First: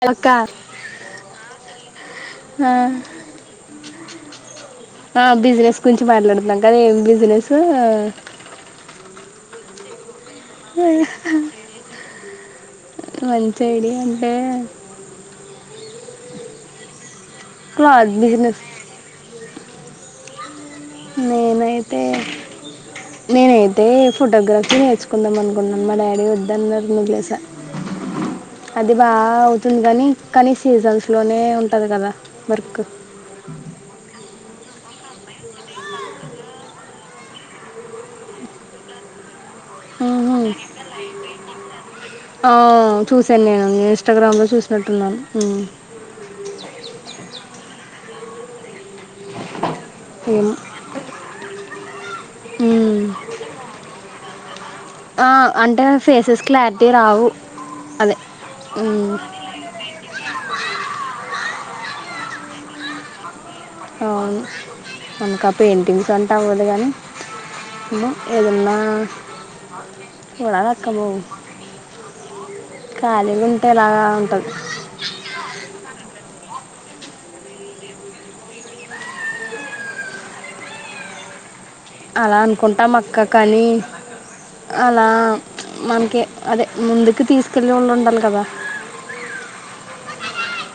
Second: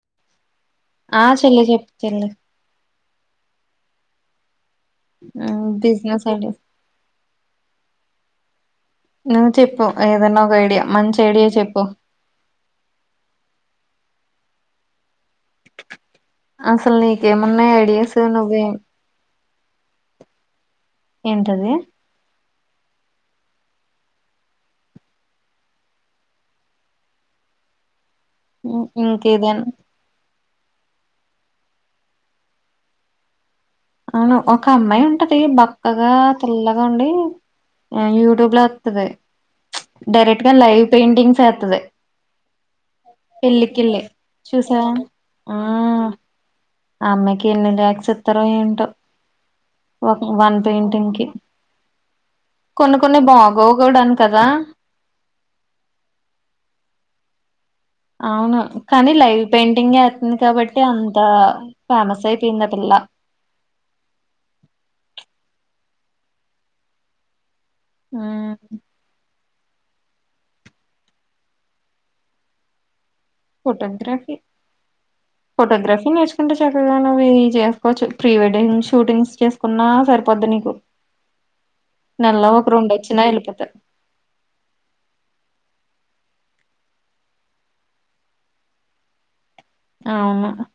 Hello అక్కా ఆ చెల్లి చెప్పు చెల్లి ఆ ఆ బిజినెస్ గురించి మాట్లాడుతున్నాం కాని ఏం బిజినెస్ నువ్వు చెప్పు ఏదన్నా ఒక ఐడియా మంచైడియా చెప్పు మంచైడియా అంటే అస్సల్నీకేమన్నా ఐడియాస్ క్లాత్ నువ్వే బిజినెస్ ఏంటది నేనైతే నేనైతే ఫోటోగ్రఫీ నేర్చుకుందాం అనుకున్నాను మా డాడీ ఒద్దన్నారని ఒదిలేసా అది ఇంకేదైనా బాగవుతుంది గాని కానీ సీజన్స్ లోనే ఉంటది గదా వర్క్ ఔను ఒక అమ్మాయి ఉంటది బక్కగా తెల్లగా ఉండి యూట్యూబ్ లో ఒత్తది డైరెక్ట్ గా లైవ్ పెయింటింగ్స్ ఏస్తది ఓ చూసాన్నేను ఇంస్టాగ్రామ్ లో చూసావా చూసినట్టున్నాను ఆమెకి ఎన్ని లాక్స్ ఇత్తరో ఏంటో ఒక ఏమో వన్ పెయింటింగ్కి కొన్ని కొన్ని బాగోవ్ గూడావ్ గదా ఆ అంటే ఫేసెస్ క్లార్టీగ రావు అదే ఔను ఉమ్, కానీ లైవ్ పెయింటింగ్ ఏత్తుంది కాబట్టి అంత ఫేమసైపోయింది ఆ పిల్ల ఔను ఇంకా పెయింటింగ్స్ అంటే అవ్వదు గానీ ఇగో ఏదున్నా మ్మ్. లాగకబో కాలే ఫోటోగ్రఫీ ఫోటోగ్రఫీ నేర్చుకుంటే చక్కగా నువ్వి చేస్కోచ్చు ప్రీ వెడ్డింగ్ షూటింగ్స్ చేస్ కున్నా సరిపోద్ది నీకు అలా నెలలో ఒక రెండు అనుకుంటాం వచ్చినా అక్క కానీ వెళ్ళిపోతాయి అలా మన్కి అదే ముందుకి తీస్కెళ్లే వాళ్ళుండాలి గదా అవును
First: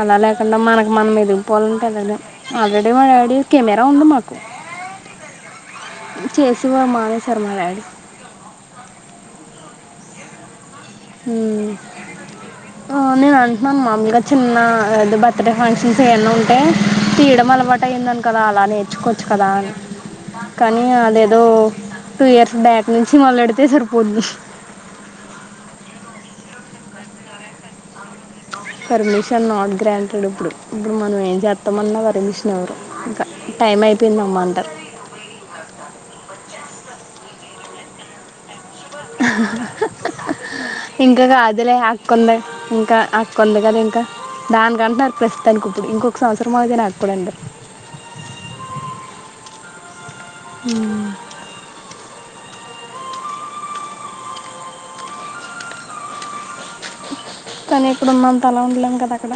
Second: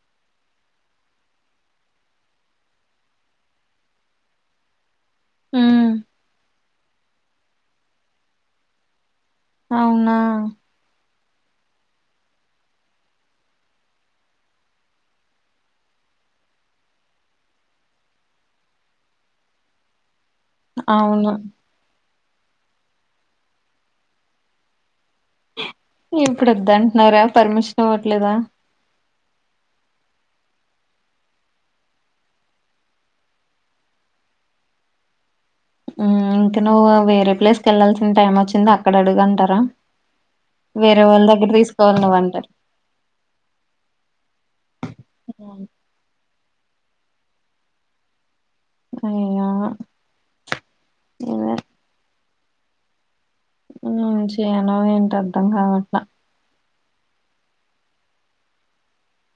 అలా లేకుండా మనకు మనం ఎదిగిపోవాలంటే ఎళ్ళలేం ఆల్రెడీ మా డాడి కెమెరా ఉంది మాకు ఉమ్ చేసే వారు మానేసారు మా డాడీ అవునా ఉమ్ ఆ నేనంట్నాను మాముల్గా చిన్న బర్త్డే ఫంక్షన్స్ ఏమన్నుంటే తీయడం అలవాట్ టైందని గదా అలా నేర్చుకోచ్చు గదా అని కానీ అవును అదేదో టూ ఇయర్స్ బ్యాక్ నుంచి మొదలెడితే సరిపోద్ది ఇప్పుడొద్దంటున్నారా పర్మిషన్ ఇవ్వట్లేదా పర్మిషన్ నాట్ గ్రాంటెడ్ ఇప్పుడు ఇప్పుడు మనం ఏం చేత్తామన్నా పర్మిషన్ ఇవరు ఇంకా టైమైపోయింది అమ్మ అంటారు ఉ ఇంక నువ్వు వేరే ప్లేస్ కెళ్లాల్సిన టైమొచ్చింది అ వేరే ఇంక వాళ్ళ దగ్గర కాదులే తీసుకోవాలి నువ్వు ఆక్కుంది అంటారు ఇంకాఅ ఉంది గదా ఇంక దానికంటున్నారు ప్రస్తుతానికి ఇప్పుడు ఇంకొక సంవత్సరం అగితే నాక్కూడా అంటారు అయ్య ఉమ్ ఏం చేయలో ఏంటో అర్ధం కావట్ల కానీ ఇప్పుడు ఉన్నంత అలా ఉండలేం కదా అక్కడ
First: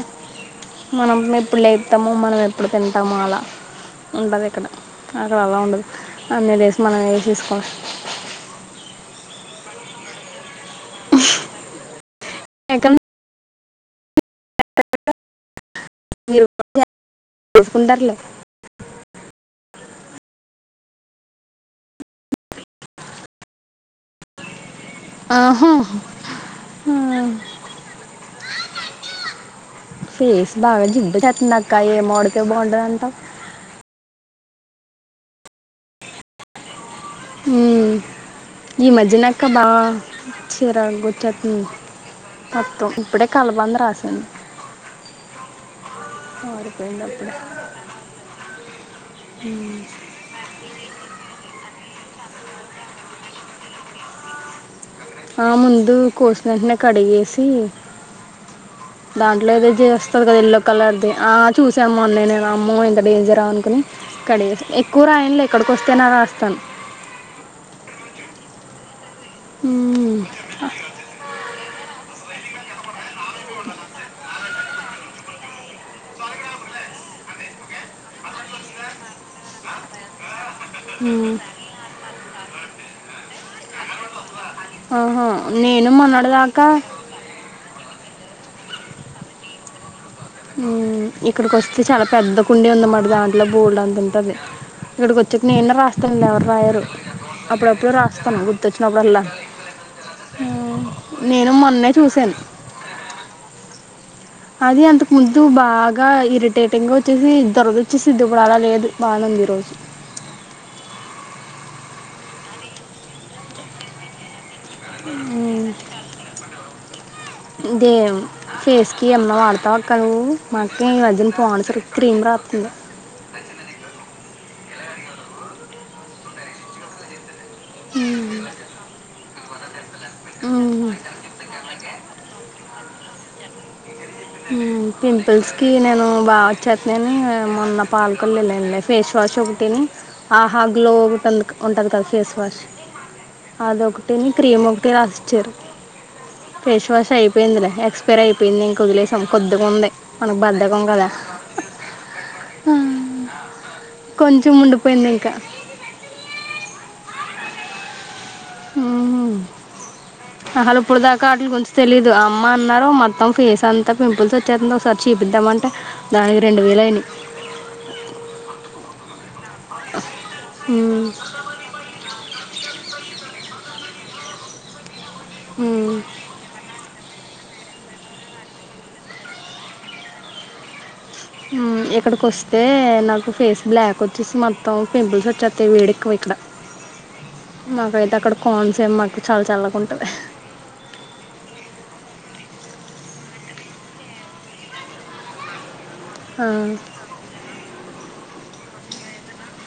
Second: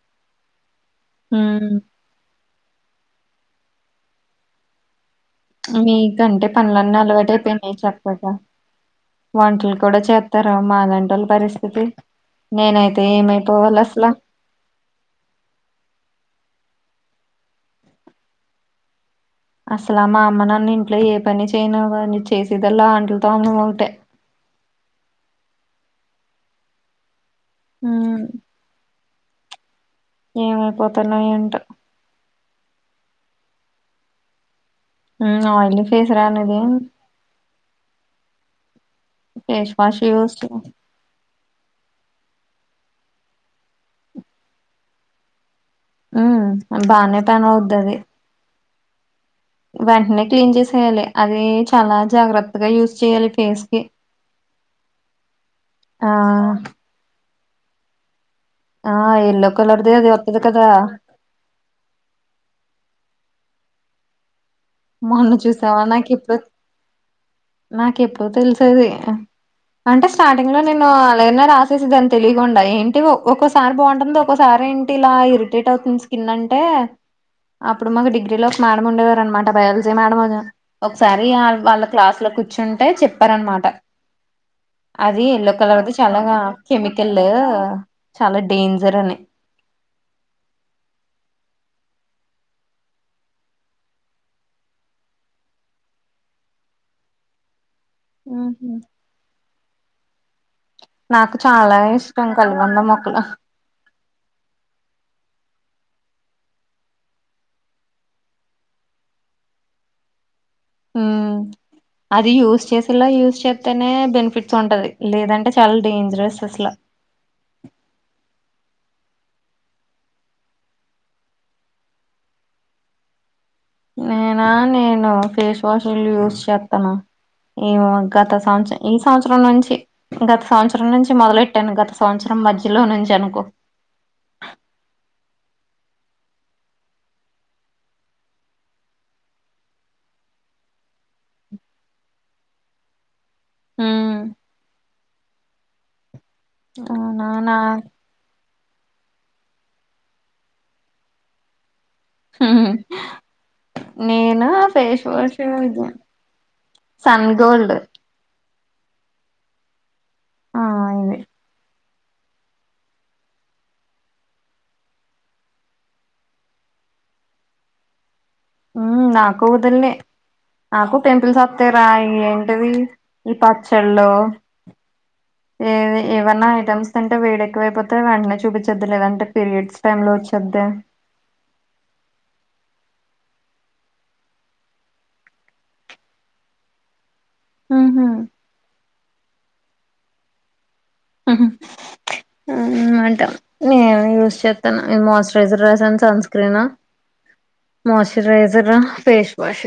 మనం ఎప్పుడు హ్మ్. లేపో తాము మనం ఎప్పుడు తింటామొ అలా ఉంటది ఇక్కడ అగొ అలా ఉండదు మీకంటే అన్ని డేస్ పనులన్నీ మనం వేసేసుకోవాలి అలవాటైపోయినాయి చెక్కగా వంటలు కూడా చేత్తారు మా లాంటోల పరిస్థితి ఎక్కడ నేనైతే ఏమైపోవాలి అసల [unintelligible] ఉండర్లే అసలు ఆ మా అమ్మ నన్ను ఇంట్లో ఏ పని చేయనివ్వదు చేసేదలా ఆంట్లు తోమడం ఒకటే మ్ హు మ్ ఉమ్ ఫేస్ బాగా ఏంటో. జిడ్డువచేతుందక్క ఎం వాడితే బావుంటదంటావ్ ఆయిల్ ఫేస్ రా నీది మ్ ఈ మధ్యనక్క బా ఫేస్ వాష్ యూజ్ చెయి. చిరకు మ్ మొత్తం ఇప్పుడే కలబంద రాసాను ఉమ్అది బానే అప్పుడే పని అవుద్దది వెంటనే క్లీన్ చేసేయాలి అది చాలా జాగ్రత్తగా యూస్ చేయ్యాలి ఫేస్ కి ఆ ముందు ఆ! కోసినెంటనే కడిగేసి ఆ ఎల్లో దాంట్లో ఏదో కలర్ది అది వస్తది కదా వత్తది ఎల్లో కలర్ది ఆ చూసాను మొన్నె నేను అమ్మో ఇంత డేంజరా అనుకుని కడిగేస ఎక్కువ మొన్న రాయన్లే చూసావా ఇక్కడికొస్తేనె నాకు ఇప్పుడు రాస్తాను నాకు ఎప్పుడో తెలుసది అంటే ఉమ్. స్టార్టింగ్ లో నేను అలాగనె రాస్ వచ్చ దాని తెలియకుండా ఏంటి ఒక్కోక్కసారి బాగుంటుంది ఒక్కోసారి ఏంటి ఇలా ఇరిటేట్ అవుతుంది స్కిన్ అంటే అప్పుడు మాకు డిగ్రీలో ఒక మేడం ఉండేవారు అనమాట బయాలజీ మేడం అని ఒకసారి ఉమ్. వాళ్ళ క్లాస్ కూర్చుంటె చెప్పరానమాట అది ఆహా ఎల్లో కలర్ నేను ది చాలా మొన్నటిదాకా కేమి కల్ చాలా డేంజర్ అని మ్ ఇక్కడికి వస్తే చాలా పెద్ద కుండీ ఉంది మట దాంట్లో బోల్డు అంత ఉంటది ఇక్కడికి వచ్చాక నేనే రాస్తాను ఎవరు రాయారు అప్పుడప్పుడు రాస్తా ఉహు. గుర్తొచ్చినప్పుడు అల్లా నేను మొన్నే చూసాను వంద మొకులా అదె అంతకు ముందు బాగా ఇరిటేటింగ్ గా వచ్చేసి దురద వచ్చేసిద్ది ఇప్పుడు అలా లేదు బానే ఉంది ఈ రోజు ఉమ్ అది యూజ్ చేసేలా యూజ్ చేస్తేనే బెనిఫిట్స్ ఉంటది లేదంటే చాలా డేంజరస్ అసలా దేం ఫేస్ కి ఏమన్నా వాడతావు అక్క నువ్ మాఅక్కే ఈ మధ్యన పోనసరూ క్రీమ్ రాస్తంది నేనా నేను ఫేస్ వాష్ లు యూజ్ చేత్తను ఏమొ గత ఉమ్, సంవత్సరం ఈ సంవత్సరం నుంచి గత సంవత్సరం ఉమ్. నుంచి మొదలెట్ ట్టను గత సంవత్సరం మధ్యలో నుంచి అనుకో పింపుల్స్ కి నేను బాగా వచ్చేస్తయి అని మొన్న పాల్కొలేల్లాన్ లే ఫేస్ వాష్ ఒకటి ఆహా గ్లో ఉంటది కదా ఫేస్ వాష్ ఉమ్ అదొకటిని క్రీమ్ ఒకటి రాసిచ్చారు ఫేస్ వాష్ అవునానా అయిపోయిందిలే ఎక్ క్స్ పేర్ అయిపోయింది ఇంక వదిలేసాం కొద్దిగా ఉంది మనకు బద్దకం కదా ఆ, నేను కొంచెం ఫేస్ ఉండిపోయింది ఇంకా వాష్ ఇది సన్గోల్డ్ ఉమ్ ఆ అసలు ఇప్పుడు ఇది దాకా అటిలు కొంచం తెలీదు అమ్మ అన్నారు మొత్తం ఫేస్ అంతా పింపుల్స్ వచ్చేతాంది ఒకసారి చూపిద్దామ అంటే దానికి రెండు వేలు అయినయ్ మ్ నా కూతుళ్ళే నాకు మ్మ్. టెంపిల్స్ తే రాయి ఏంటిది ఈ పచ్చళ్ళు ఏ మ్మ్. ఏవన్నా ఐటమ్స్ అంటె వేడేక్కువైపోతే వెంటనే చూపించొద్దు లేదంటే పీరియడ్స్ టైం లో వొచ్చుద్ది మ్ ఇక్కడికొస్తే నాకు ఫేస్ బ్లాక్ వచ్చేసి మొత్తం పింపుల్స్ వచ్చెత్తయ్ వేడేక్కువ ఇక్కడ ఉహు నాకైతే అక్కడ కాన్స్ ఏమి మాకు చాలా చల్ల గుంటది అ హా ఉమ్ అంటా నేను యూస్ చేత్తన్న ఇది మొయిస్ట్రైజర్ రాసాన్ సన్ ఆ, క్రినా మొయిస్ట్రైజర్ ఫేస్ వాష్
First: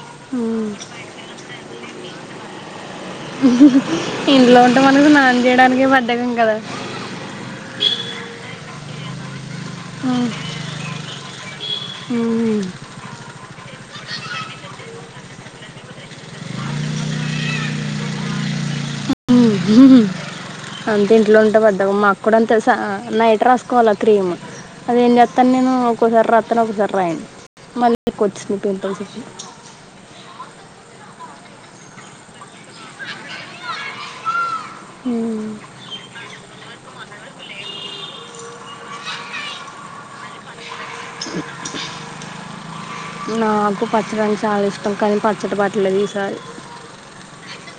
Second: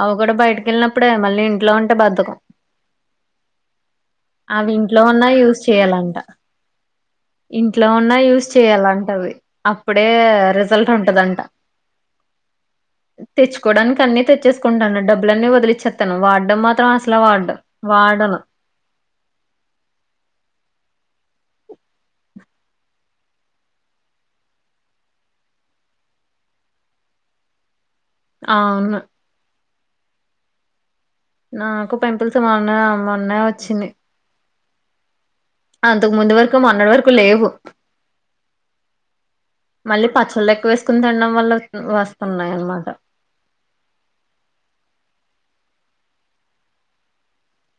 అవి కూడ ఉమ్. బయటకి ఎళ్ళినప్పుడే మళ్ళీ ఇంట్లో ఉంటే బద్దకం ఇంట్లో అవి ఉంటే మనకు ఉన్నా స్నానం యూజ్ చేయడానికే చేయాలంట బద్దకం కదా ఇంట్లో ఉన్న యూస్ చేయాలంటది అప్పుడే ఉమ్, రిజల్ట్ ఉంటదంట ఉమ్, తెచ్చుకోడానికి అన్ని తె చేసుకుంటాను డబ్బులన్నీ వదిలిచ్చేత్తను వాడ్డం మాత్రం అసలు వాడ్ వాడను ఉమ్ ఉంహు అంతె ఇంట్లో ఉంటే బద్దకం మాకు కూడ అంత్ తెలుసా నైట్ రాసుకోవాల క్రీమ్ అదేం చెత్తాను నేను ఒకోసారి రాత్తను ఒకోసారి రాయను మళ్ళి ఎక్కు వచ్చింది అవును పింపుల్స్ నాకు పింపుల్స్ మొన్ననె మొన్నే వచ్చింది ఊమ్ అంతకు ముందు వరకు మొన్నటి వరకు లేవు మళ్ళి పచ్చళ్ళు ఎక్కువ వేసుకుని తినడం వల్ల వత్ వస్తున్నాయి అనమాట నాకు పచ్చడంటె చాలా ఇష్టం కానీ పచ్చడి పట్టలెదు ఈసారి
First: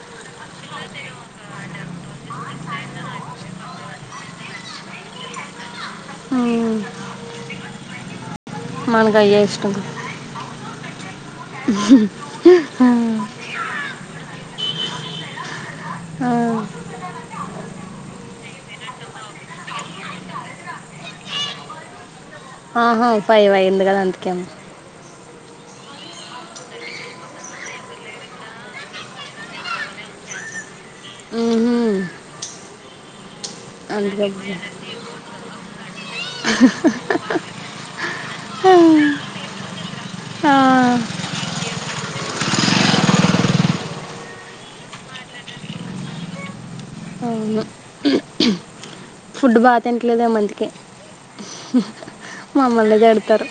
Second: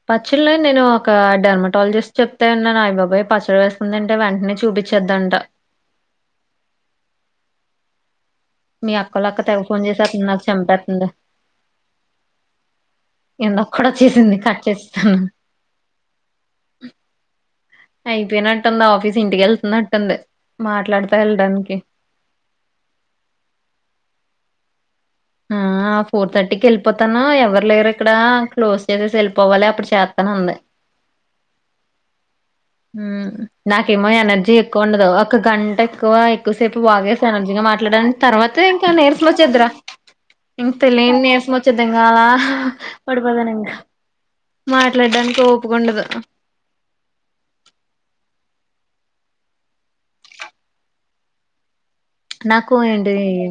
పచ్చళ్ళు నేను ఒక డర్మటాలజిస్ట్ చెప్తే విన్నాను అయయ్ బాబొయ్ పచ్చడి వేసుకొని తింటె వెంట్నే చూపి చ్చొదంటా ఆ మీ అక్కొలక్క తెగ ఫోన్ చేసేస్తుంది నాకు చంపేతుంది ఉంహు ఆ ఇందాక్కుడ చేసింది కట్ చేసెసాను ఆ అయిపోయినట్టుంది ఆఫీస్ ఇంటికి ఎళ్తున్నట్టుంది మాట్లాడత ఎళ్ళడానికి ఆహా ఫైవ్ అయింది గదా అందుకే ఆ ఫోర్ థర్టీకి ఎళ్ళిపోతను ఎవరు లేరిక్కడా క్లోజ్ చేసేసి ఎళ్ళిపోవాలి అప్పుడు చేత్తను అంది మ్ హు ఉమ్ నాకేమో ఎనర్జీ ఎక్కువ ఉండదు ఒక గంట ఎక్కువ ఎక్కువసేపు వాగేసి ఎనర్జీ గా మాట్లాడన్ తర్వాత ఇంక నీరసం వస్ ఆ, ఆ, ఇంత లోనే తెలియని నీరసం వచ్చేద్ది. ఇంగా అలా పడిపోతాను ఇంక. మాట్లాడడానికి ఒపికుండదు. అవును ఫుడ్ బా తింట్లేదు ఏమో అందుకే నాకు మమ్మల్ని ఏంటి దిడతారు.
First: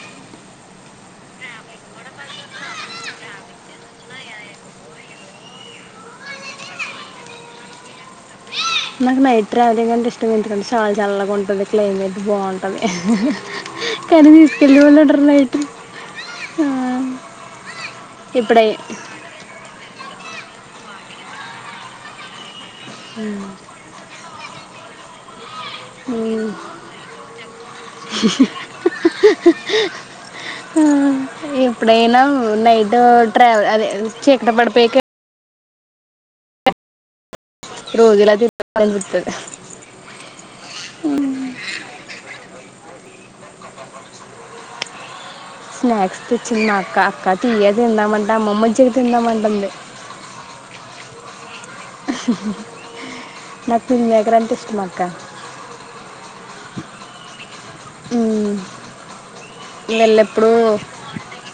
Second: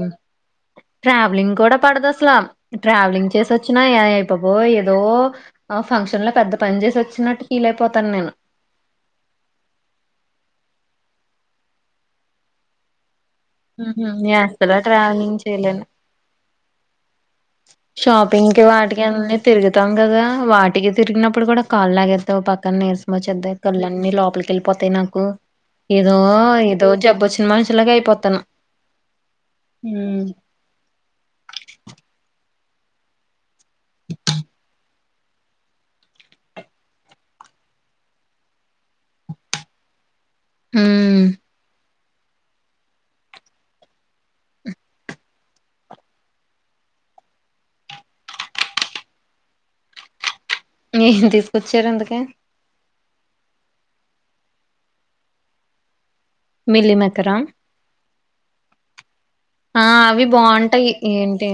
ట్రావెలింగ్ కూడ పడదు అసలా. ట్రావెలింగ్ చేసి వచ్చినా ఏయ్ అయిబాబొయ్ ఏదో ఆ ఫంక్షన్ లో పెద్ద పని చేసి వచ్చినట్టు ఫిలైపోతాను నేను. నాకు నైట్ ట్రావెలింగ్ అంటే ఇష్టం. ఎందుకంటే చాలా చల్లగా ఉంటాది. క్లైమేట్ బావుంటది. మ్మ్ హు కానీ నేను అసలు తీసుకెల్లె వాళ్ళుండరు ట్రావెలింగ్ నైటు. చేయలేను షాపింగ్ కి వాటికి అన్నీ. తిరుగుతాం గదా వాటికి తిరిగినప్పుడు కూడ కాళ్ళు లాగేత్తయ్ ఒ పక్క నీరసం మొచ్చేద్ది కండ్లన్నీ లోపలికి వెళ్ళిపోతయ్ నాకు. ఏదో ఏదొ జబ్బు వచ్చిన మనుషిలాగ అయిపోతిన్నాం. హా ఎప్పుడైనా నైటూ ట్రావెల్ అదే చీకటి పడిపోయాక రోజూ అలా తిరగాల అనిపిస్తాది. మ్ ఉ స్నాక్స్ తెచ్చింది మా అక్క. అక్క తియ్యే తిందామంటే అమ్మమ్మవచ్చాక తిందామంటుంది. ఏం తీస్ అహ్ నథింగ్ ఎక్కడ అనిపిస్తుంది అక్కా? మిల్ మేకరా మ్ ఆ అవి బాగుంటాయి. ఏంటి,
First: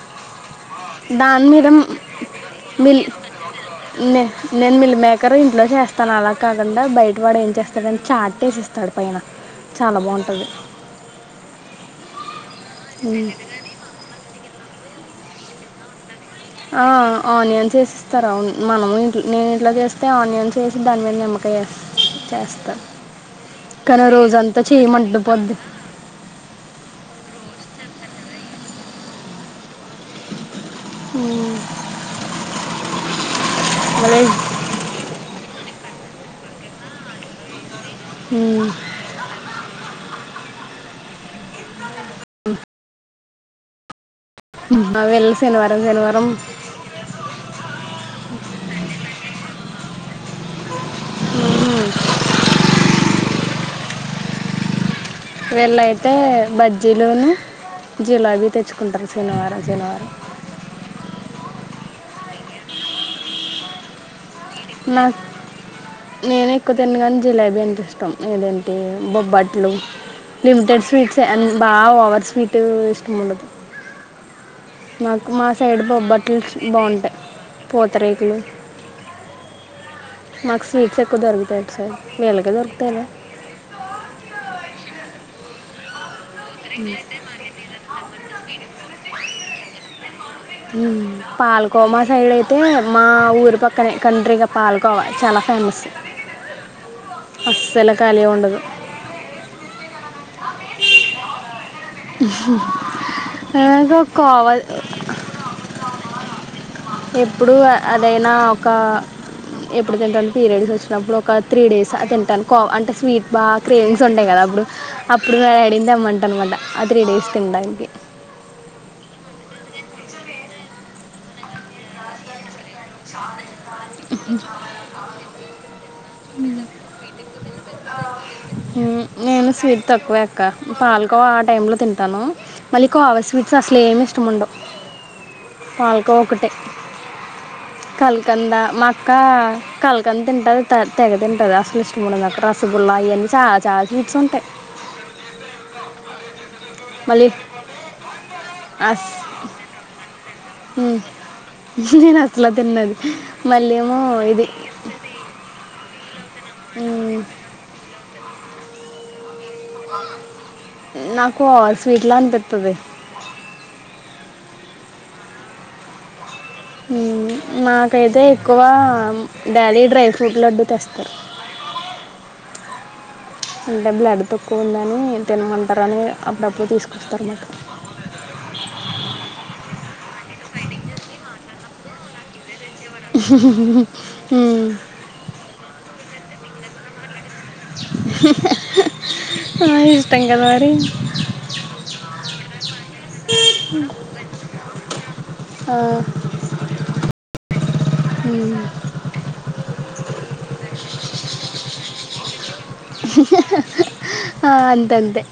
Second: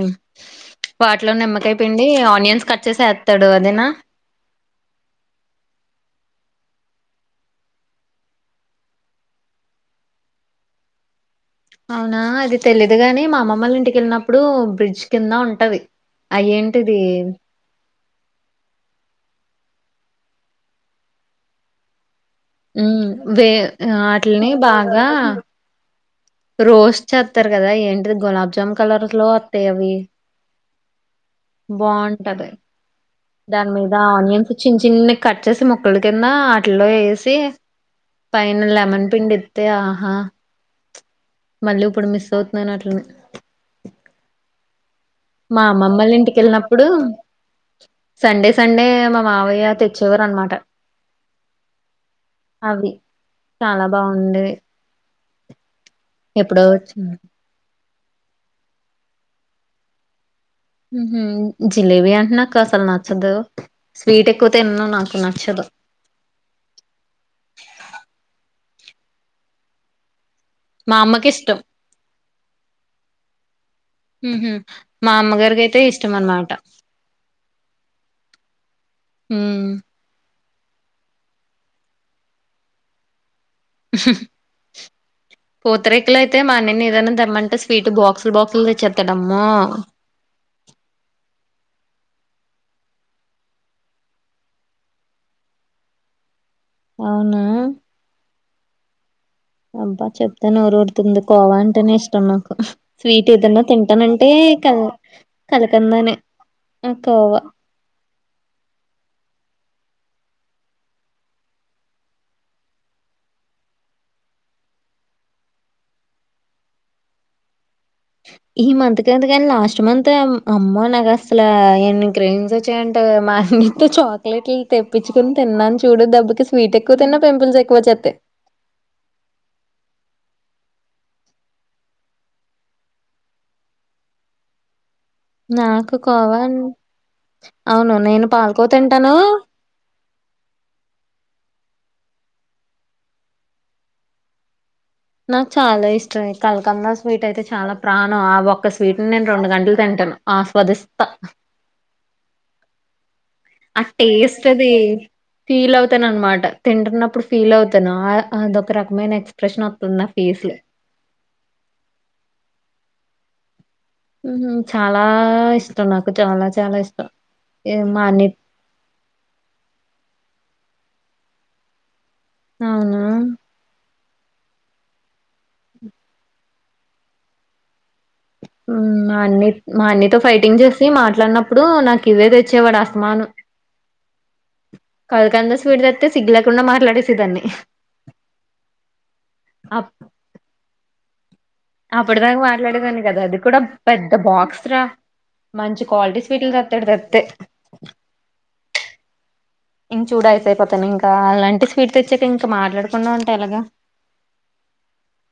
వాట్లో దాని మీద నిమ్మకాయ పిండి ఆనియన్స్ కట్ చేసి మిల్ ఏత్తాడు అదేనా. నే- నేను మీల్ మేకర్ ఇంట్లో చేస్తాను అలా కాకుండా బైట వాడు ఏం చేస్తాడని చాట్టేసిస్తాడు పైన చాలా బాగుంటాది. అవునా అది తెలేదు గాని మ్మ్. మా అమ్మమ్మోళ్ళింటికెళ్ళినప్పుడు బ్రిడ్జ్ కింద ఉంటది. ఆ అయ్యేంటిది ఆనియన్స్ ఏస్తారు? అవును. మనము నేనెట్లా చేస్తా ఆనియన్స్ వేసి దాని మీద నిమ్మకా చేస్ ఉమ్ వే కానీ ఆటిల్ని రోజంతా చేయి బాగా మండిపోద్ది రోస్ట్ చెత్తారు గదా ఏంటి గులాబ్జాము కలర్ లో అత్తయ్యా అవి మ్ బాంటాది. దాని మీద మళ్ళీ ఆనియన్స్ చిన్న చిన్న కట్ చేసి ముక్కల కింద వాటిల్లో వేసి పైన మ్మ్. లెమన్ పిండిత్తే, ఆహా! మళ్ళీ ఇప్పుడు మిస్ అవుతున్నా వాటిని. అవెల్లా మా అమ్మమ్మోల్లింటికెళ్ళి నప్పుడు సండే సండే మా మావయ్య తెచ్చేవారు అన్నమాట. అవి చాలా బాగుండేవి. వెళ్ళైతే బజ్జీలును, జిలేబీ తెచ్చుకుంటాము శనివారం శనివారం. మ్ హు జిలేబీ అంటే నాకస్సలు నచ్చదు. స్వీటెక్కువ తినకూడదు. నాకు నేనే తినను గాని జిలేబీ అంటే ఇష్టం ఏదంటే బొబ్బట్లు లిమిటెడ్ మా స్వీట్సే అమ్మకి ఎం ఇష్టం బా ఓవర్ స్వీట్ ఇష్టముండదు ఊహూ నాకు మా అమ్మగారికి అయితే సైడ్ ఇష్టం అనమాట బొబ్బట్టుల్స్ బాగుంటాయ్ పోతరేకులు ఉమ్ మాకు స్వీట్స్ ఎక్కువ దొరుకుతాయి ఇట్ సైడ్ వీళ్ళకీ దొరుకుతాయ్ లే ఉహుహు పూతరేకులైతే మా అన్నయ్యని ఏదైనా దెమ్మంటే స్వీట్ బాక్సులు బాక్సులు తెచ్చేత్తాడమ్మో ఉమ్ పాల్కోవ మా సైడైతే మా ఊరు పక్కనే కంట్రీగా పాల్కోవా చాలా ఫేమస్ అవునా అస్సల కాలి ఉండదు అబ్బా చెప్తే నోరూర్ తుంది కోవా అంటేనే ఇష్టం నాకు స్వీట్ ఏదన్నా నాకు తింటానంటే కావ కదు కలకండానే ఇప్పుడు అదైనా ఒక ఎప్పుడు తింటాను పీరియడ్స్ ఒచ్చినప్పుడు ఒక త్రీ డేస్ తింటాను అంటే స్వీట్ బా క్రేవింగ్స్ ఉంటై కదా అప్పుడు అప్పుడు మా డాడీనీ తెమ్మంట ఆ త్రీ డేస్ తిన్డాన్కి ఈ మంత్ కాదు కాని లాస్ట్ మంతే అమ్మో నాకస్సలా ఏన్ని క్రేవింగ్స్ ఒ చ్చాయంటె కదా మా అన్నియ్తో చాక్లెట్లు తెప్పించుకుని తిన్నాను చూడు దెబ్బకి స్వీటె క్కువ తిన్నా పింపుల్స్ ఎక్కువొచ్చేతై ఉమ్ నేను స్వీట్ తక్కువే అక్క పాల్కోవ ఆ టైం లో తింటాను మళ్ళీ కోవా స్వీట్స్ అస్లేమి ఇష్టముండవ్ నాకు కోవా అం ఔను నేను పాల్కోవ తింటనూ కంతింటాను తెగ తింటారు అస్లు ఇష్ట ముండదు అక్కడా రసగుల్లా ఇయన్నీ చాల చాల స్వీట్ ఉంటాయ్ నాకు చాలా ఇష్టం కలకంద మళ్ళీ స్వీటైతే చాలా ప్రాణం ఆ వొ క్క స్వీట్ ని నేను రెండు గంటలు తింటాను ఆస్వాదిస్తా అస్ నేను అస్లా తిన్నది మళ్ళీ ఆ ఏమో ఇది టేస్ట్ దీ ఫీలవుతాను అన్మాట మ్, తింటున్నప్పుడు ఫీలవుతానా ఆ అదొక రకమైన ఎక్స్ప్రెషన్ ఒ టున్న ఫేస్లో నాకు ఆ స్వీట్ లా అన్పిత్తది ఉహు చాలా ఇష్టం నాకు చాలా చాలా ఇష్టం ఇ మా అన్నయ్ క్కువ డ్యాలీ డ్రై ఫ్రూట్ లడ్డు తెస్తరు అవునా అంటే బ్లడ్ తక్కువుందని తినమంటారని అప్పుడప్పుడు తీస్కొస్తారనా మాట ఉమ్ మా అన్నయ్ మా అన్నయ్తో ఫైటింగ్ చేసి మాట్లాడినప్పుడు నాకు ఇవే తెచ్చేవాడు ఆఫ్ ఉమ్ కల్కంద స్వీట్ దెత్తే సిగ్గులేకుండా మాట్లాడేసే దాన్ని ఉహ హు హా హా అప్ మరి ఇష్టం కదా మరి అప్పుడ్ దాకా మాట్లాడేదాన్నీ కదా అది కూడా పెద్ద బాక్స్ రా ఆ, మంచి క్వాల్టీ స్వీట్లు తెత్తాడు తెత్తే ఉమ్ ఇంకా చూడు ఐసైపోతాను ఇంకా అలాంటి స్వీట్ తెచ్చాక ఇంకా మాట్లాడకుండా ఉంటే ఎలగా ఆ అంతంతే